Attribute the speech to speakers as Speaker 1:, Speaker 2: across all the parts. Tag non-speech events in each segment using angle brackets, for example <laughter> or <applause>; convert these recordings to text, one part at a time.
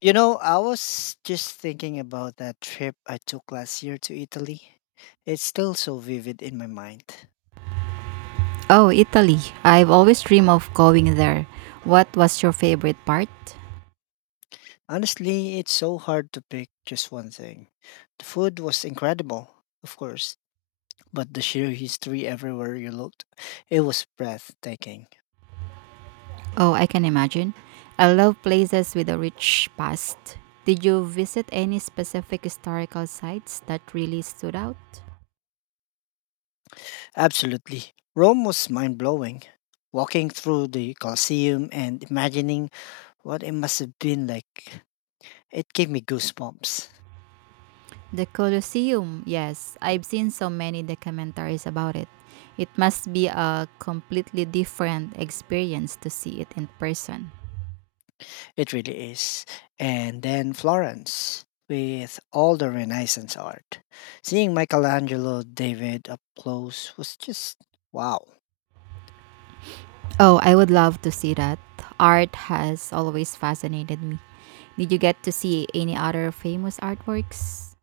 Speaker 1: You know, I was just thinking about that trip I took last year to Italy. It's still so vivid in my mind.
Speaker 2: Oh, Italy. I've always dreamed of going there. What was your favorite part?
Speaker 1: Honestly, it's so hard to pick just one thing. The food was incredible, of course, but the sheer history everywhere you looked, it was breathtaking.
Speaker 2: Oh, I can imagine. I love places with a rich past. Did you visit any specific historical sites that really stood out?
Speaker 1: Absolutely. Rome was mind blowing. Walking through the Colosseum and imagining what it must have been like, it gave me goosebumps.
Speaker 2: The Colosseum, yes. I've seen so many documentaries about it. It must be a completely different experience to see it in person.
Speaker 1: It really is. And then Florence, with all the Renaissance art. Seeing Michelangelo David up close was just wow.
Speaker 2: Oh, I would love to see that. Art has always fascinated me. Did you get to see any other famous artworks?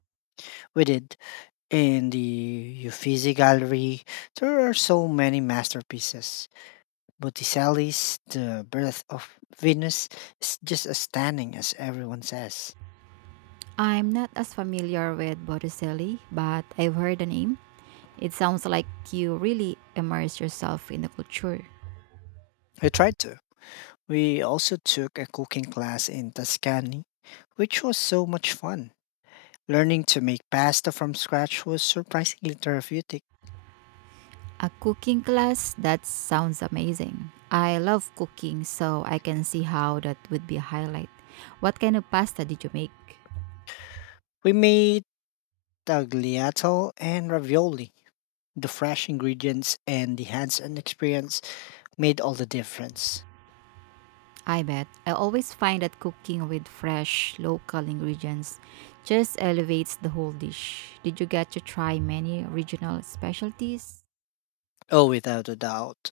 Speaker 1: We did, in the Uffizi Gallery. There are so many masterpieces. Botticelli's The Birth of Venus is just as stunning as everyone says.
Speaker 2: I'm not as familiar with Botticelli, but I've heard the name. It sounds like you really immerse yourself in the culture.
Speaker 1: We tried to. We also took a cooking class in Tuscany, which was so much fun. Learning to make pasta from scratch was surprisingly therapeutic.
Speaker 2: A cooking class? That sounds amazing. I love cooking, so I can see how that would be a highlight. What kind of pasta did you make?
Speaker 1: We made tagliatelle and ravioli. The fresh ingredients and the hands-on experience made all the difference.
Speaker 2: I bet. I always find that cooking with fresh, local ingredients just elevates the whole dish. Did you get to try many regional specialties?
Speaker 1: Oh, without a doubt.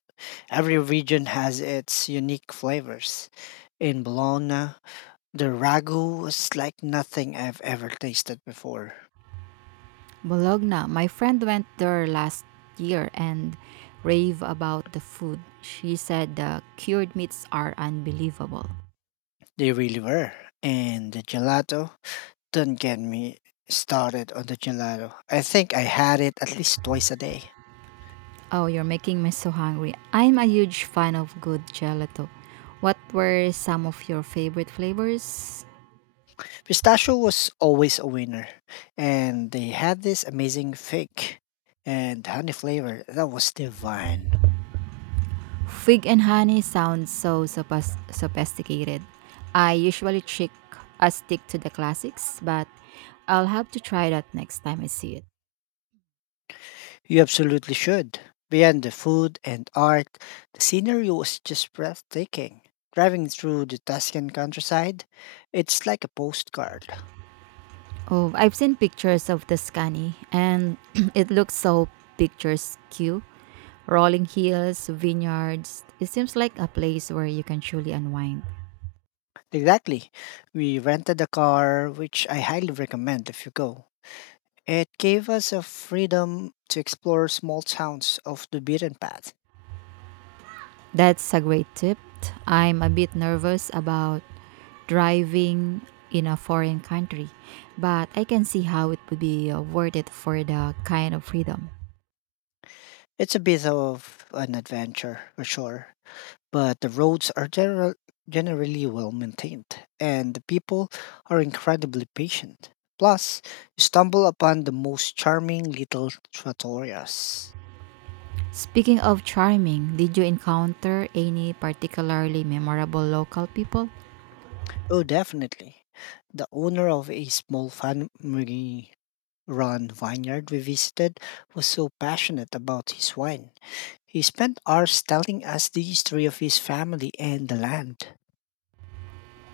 Speaker 1: Every region has its unique flavors. In Bologna, the ragu was like nothing I've ever tasted before.
Speaker 2: Bologna. My friend went there last year and rave about the food. She said the cured meats are unbelievable.
Speaker 1: They really were. And the gelato, don't get me started on the gelato. I think I had it at least twice a day.
Speaker 2: Oh, you're making me so hungry. I'm a huge fan of good gelato. What were some of your favorite flavors?
Speaker 1: Pistachio was always a winner, and they had this amazing fig and honey flavor that was divine.
Speaker 2: Fig and honey sounds so sophisticated. I usually stick to the classics, but I'll have to try that next time I see it.
Speaker 1: You absolutely should. Beyond the food and art, the scenery was just breathtaking. Driving through the Tuscan countryside, it's like a postcard.
Speaker 2: Oh, I've seen pictures of the Tuscany and <clears throat> it looks so picturesque. Rolling hills, vineyards. It seems like a place where you can truly unwind.
Speaker 1: Exactly. We rented a car, which I highly recommend if you go. It gave us a freedom to explore small towns off the beaten path.
Speaker 2: That's a great tip. I'm a bit nervous about driving in a foreign country, but I can see how it would be worth it for the kind of freedom.
Speaker 1: It's a bit of an adventure for sure, but the roads are generally well maintained and the people are incredibly patient. Plus, you stumble upon the most charming little trattorias.
Speaker 2: Speaking of charming, did you encounter any particularly memorable local people?
Speaker 1: Oh, definitely. The owner of a small family run vineyard we visited was so passionate about his wine. He spent hours telling us the history of his family and the land.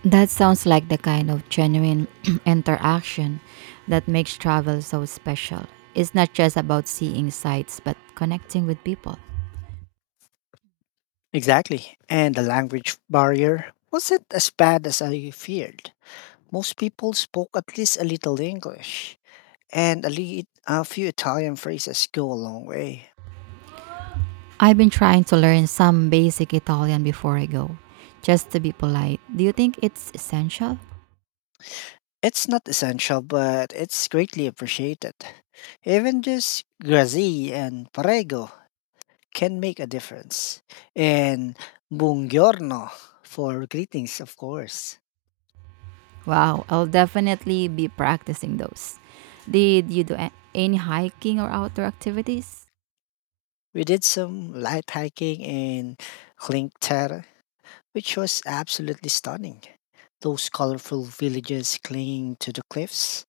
Speaker 2: That sounds like the kind of genuine <clears throat> interaction that makes travel so special. It's not just about seeing sights, but connecting with people.
Speaker 1: Exactly. And the language barrier wasn't as bad as I feared. Most people spoke at least a little English, and a few Italian phrases go a long way.
Speaker 2: I've been trying to learn some basic Italian before I go, just to be polite. Do you think it's essential?
Speaker 1: It's not essential, but it's greatly appreciated. Even just grazie and prego can make a difference. And buongiorno for greetings, of course.
Speaker 2: Wow, I'll definitely be practicing those. Did you any hiking or outdoor activities?
Speaker 1: We did some light hiking in Klinktera, which was absolutely stunning. Those colorful villages clinging to the cliffs.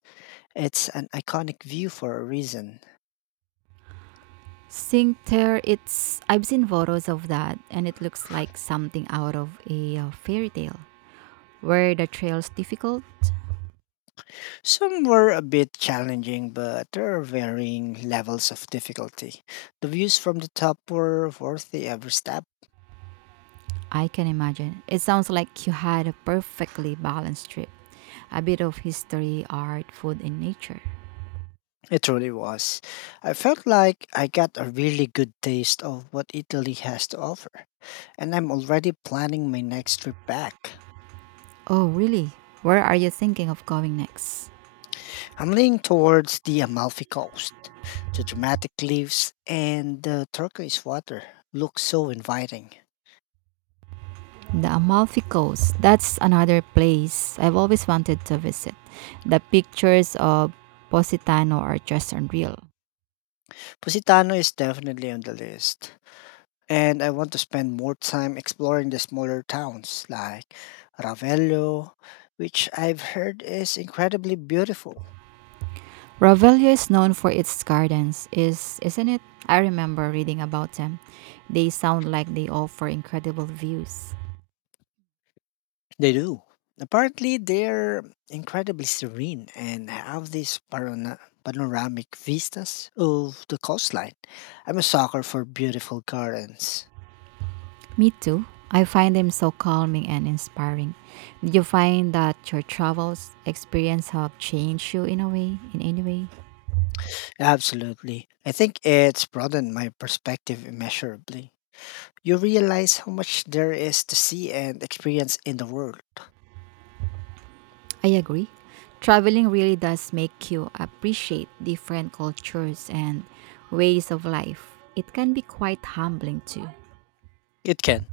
Speaker 1: It's an iconic view for a reason.
Speaker 2: Cinque Terre, it's I've seen photos of that and it looks like something out of a fairy tale. Were the trails difficult?
Speaker 1: Some were a bit challenging, but there are varying levels of difficulty. The views from the top were worth the every step.
Speaker 2: I can imagine. It sounds like you had a perfectly balanced trip. A bit of history, art, food, and nature.
Speaker 1: It truly was. I felt like I got a really good taste of what Italy has to offer, and I'm already planning my next trip back.
Speaker 2: Oh, really? Where are you thinking of going next?
Speaker 1: I'm leaning towards the Amalfi Coast. The dramatic cliffs and the turquoise water look so inviting.
Speaker 2: The Amalfi Coast. That's another place I've always wanted to visit. The pictures of Positano are just unreal.
Speaker 1: Positano is definitely on the list. And I want to spend more time exploring the smaller towns like Ravello, which I've heard is incredibly beautiful.
Speaker 2: Ravello is known for its gardens, is isn't it? I remember reading about them. They sound like they offer incredible views.
Speaker 1: They do. Apparently, they're incredibly serene and have these panoramic vistas of the coastline. I'm a sucker for beautiful gardens.
Speaker 2: Me too. I find them so calming and inspiring. Did you find that your travels experience have changed you in any way?
Speaker 1: Absolutely. I think it's broadened my perspective immeasurably. You realize how much there is to see and experience in the world.
Speaker 2: I agree. Traveling really does make you appreciate different cultures and ways of life. It can be quite humbling too.
Speaker 1: It can.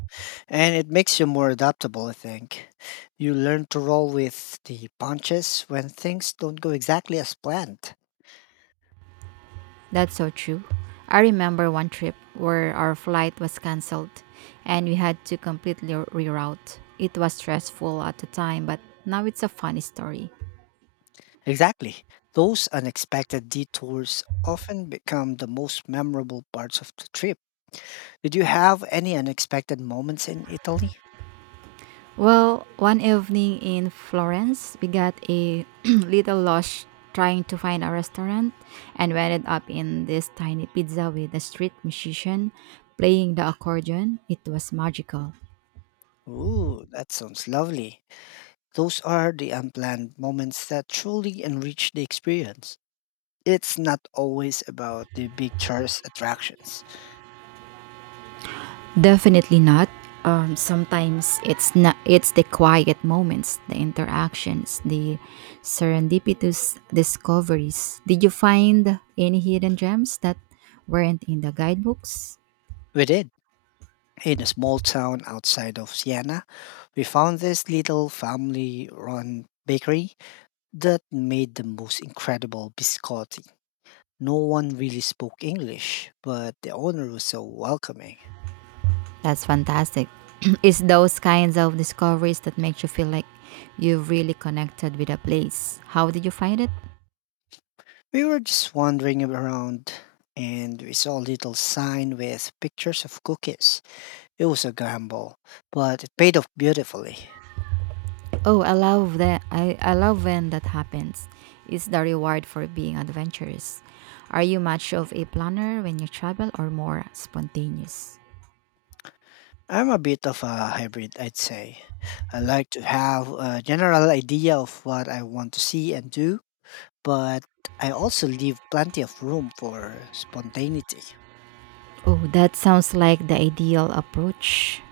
Speaker 1: And it makes you more adaptable, I think. You learn to roll with the punches when things don't go exactly as planned.
Speaker 2: That's so true. I remember one trip where our flight was cancelled and we had to completely reroute. It was stressful at the time, but now it's a funny story.
Speaker 1: Exactly. Those unexpected detours often become the most memorable parts of the trip. Did you have any unexpected moments in Italy?
Speaker 2: Well, one evening in Florence, we got a <clears throat> little lost trying to find a restaurant and we ended up in this tiny pizza with a street musician playing the accordion. It was magical.
Speaker 1: Ooh, that sounds lovely. Those are the unplanned moments that truly enrich the experience. It's not always about the big tourist attractions.
Speaker 2: Definitely not. Sometimes it's not. It's the quiet moments, the interactions, the serendipitous discoveries. Did you find any hidden gems that weren't in the guidebooks?
Speaker 1: We did. In a small town outside of Siena, we found this little family run bakery that made the most incredible biscotti. No one really spoke English, but the owner was so welcoming.
Speaker 2: That's fantastic. <clears throat> It's those kinds of discoveries that makes you feel like you've really connected with a place. How did you find it?
Speaker 1: We were just wandering around and we saw a little sign with pictures of cookies. It was a gamble, but it paid off beautifully.
Speaker 2: Oh, I love that. I love when that happens. It's the reward for being adventurous. Are you much of a planner when you travel or more spontaneous?
Speaker 1: I'm a bit of a hybrid, I'd say. I like to have a general idea of what I want to see and do, but I also leave plenty of room for spontaneity.
Speaker 2: Oh, that sounds like the ideal approach.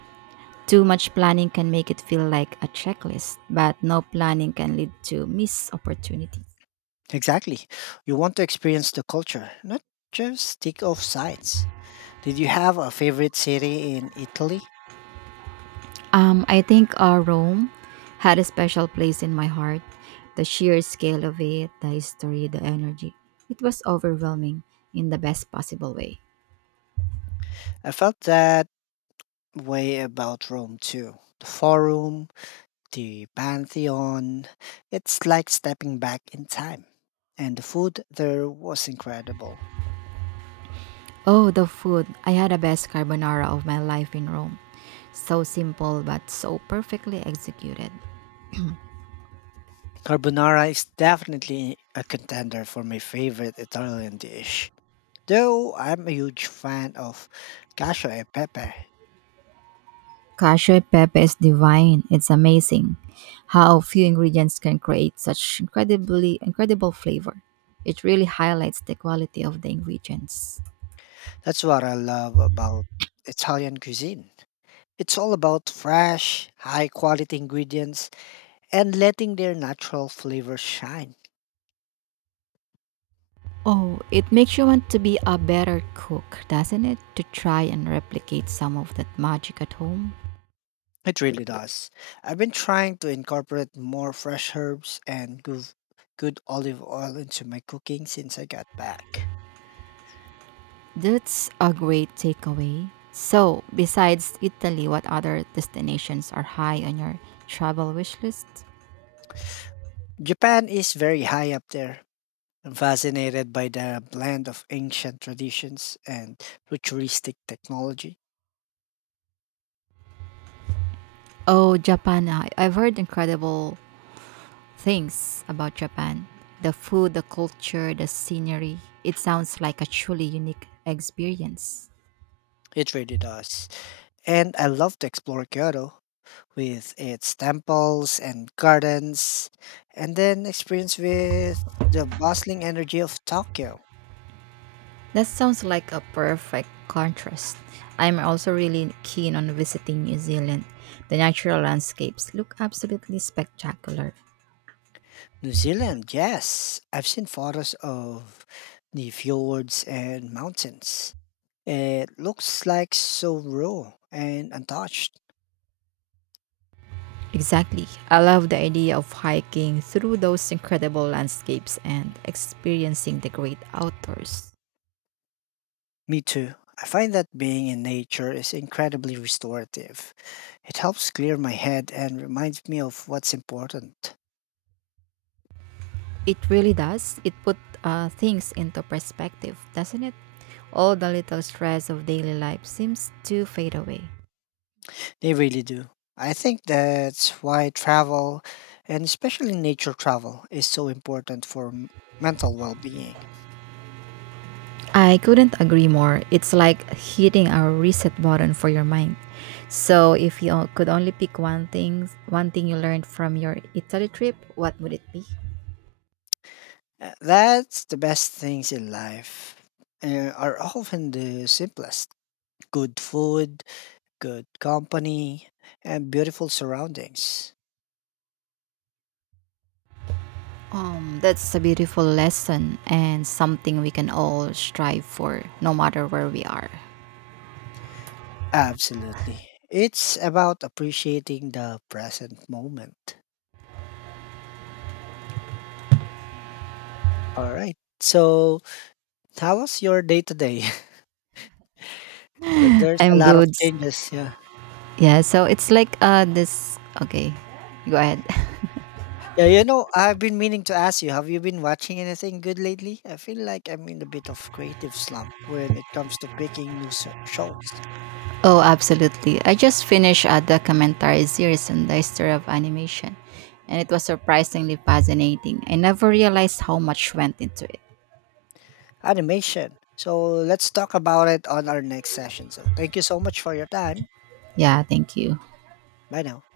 Speaker 2: Too much planning can make it feel like a checklist, but no planning can lead to missed opportunity.
Speaker 1: Exactly. You want to experience the culture, not just tick off sites. Did you have a favorite city in Italy?
Speaker 2: I think Rome had a special place in my heart. The sheer scale of it, the history, the energy. It was overwhelming in the best possible way.
Speaker 1: I felt that way about Rome too. The Forum, the Pantheon, it's like stepping back in time. And the food there was incredible.
Speaker 2: Oh, the food. I had the best carbonara of my life in Rome. So simple but so perfectly executed.
Speaker 1: Carbonara is definitely a contender for my favorite Italian dish. Though I'm a huge fan of cacio e pepe.
Speaker 2: Cashew e pepe is divine. It's amazing how few ingredients can create such incredibly incredible flavor. It really highlights the quality of the ingredients.
Speaker 1: That's what I love about Italian cuisine. It's all about fresh, high quality ingredients and letting their natural flavors shine.
Speaker 2: Oh, it makes you want to be a better cook, doesn't it? To try and replicate some of that magic at home.
Speaker 1: It really does. I've been trying to incorporate more fresh herbs and good olive oil into my cooking since I got back.
Speaker 2: That's a great takeaway. So, besides Italy, what other destinations are high on your travel wish list?
Speaker 1: Japan is very high up there. I'm fascinated by the blend of ancient traditions and futuristic technology.
Speaker 2: Oh, Japan. I've heard incredible things about Japan. The food, the culture, the scenery. It sounds like a truly unique experience.
Speaker 1: It really does. And I love to explore Kyoto with its temples and gardens, and then experience with the bustling energy of Tokyo.
Speaker 2: That sounds like a perfect contrast. I'm also really keen on visiting New Zealand. The natural landscapes look absolutely spectacular.
Speaker 1: New Zealand, yes. I've seen photos of the fjords and mountains. It looks like so raw and untouched.
Speaker 2: Exactly. I love the idea of hiking through those incredible landscapes and experiencing the great outdoors.
Speaker 1: Me too. I find that being in nature is incredibly restorative. It helps clear my head and reminds me of what's important.
Speaker 2: It really does. It put things into perspective, doesn't it? All the little stress of daily life seems to fade away.
Speaker 1: They really do. I think that's why travel, and especially nature travel, is so important for mental well being.
Speaker 2: I couldn't agree more. It's like hitting a reset button for your mind. So, if could only pick one thing you learned from your Italy trip, what would it be?
Speaker 1: That's the best things in life are often the simplest, good food, good company, and beautiful surroundings.
Speaker 2: That's a beautiful lesson and something we can all strive for, no matter where we are.
Speaker 1: Absolutely. It's about appreciating the present moment. All right. So, how was your day today? <laughs> So there's a
Speaker 2: I'm
Speaker 1: lot of
Speaker 2: good.
Speaker 1: changes. Yeah.
Speaker 2: Yeah. So it's like this. Okay, go ahead.
Speaker 1: Yeah, you know, I've been meaning to ask you, have you been watching anything good lately? I feel like I'm in a bit of creative slump when it comes to picking new shows.
Speaker 2: Oh, absolutely. I just finished a documentary series on the history of animation, and it was surprisingly fascinating. I never realized how much went into it.
Speaker 1: Animation. So let's talk about it on our next session. So thank you so much for your time.
Speaker 2: Yeah, thank you.
Speaker 1: Bye now.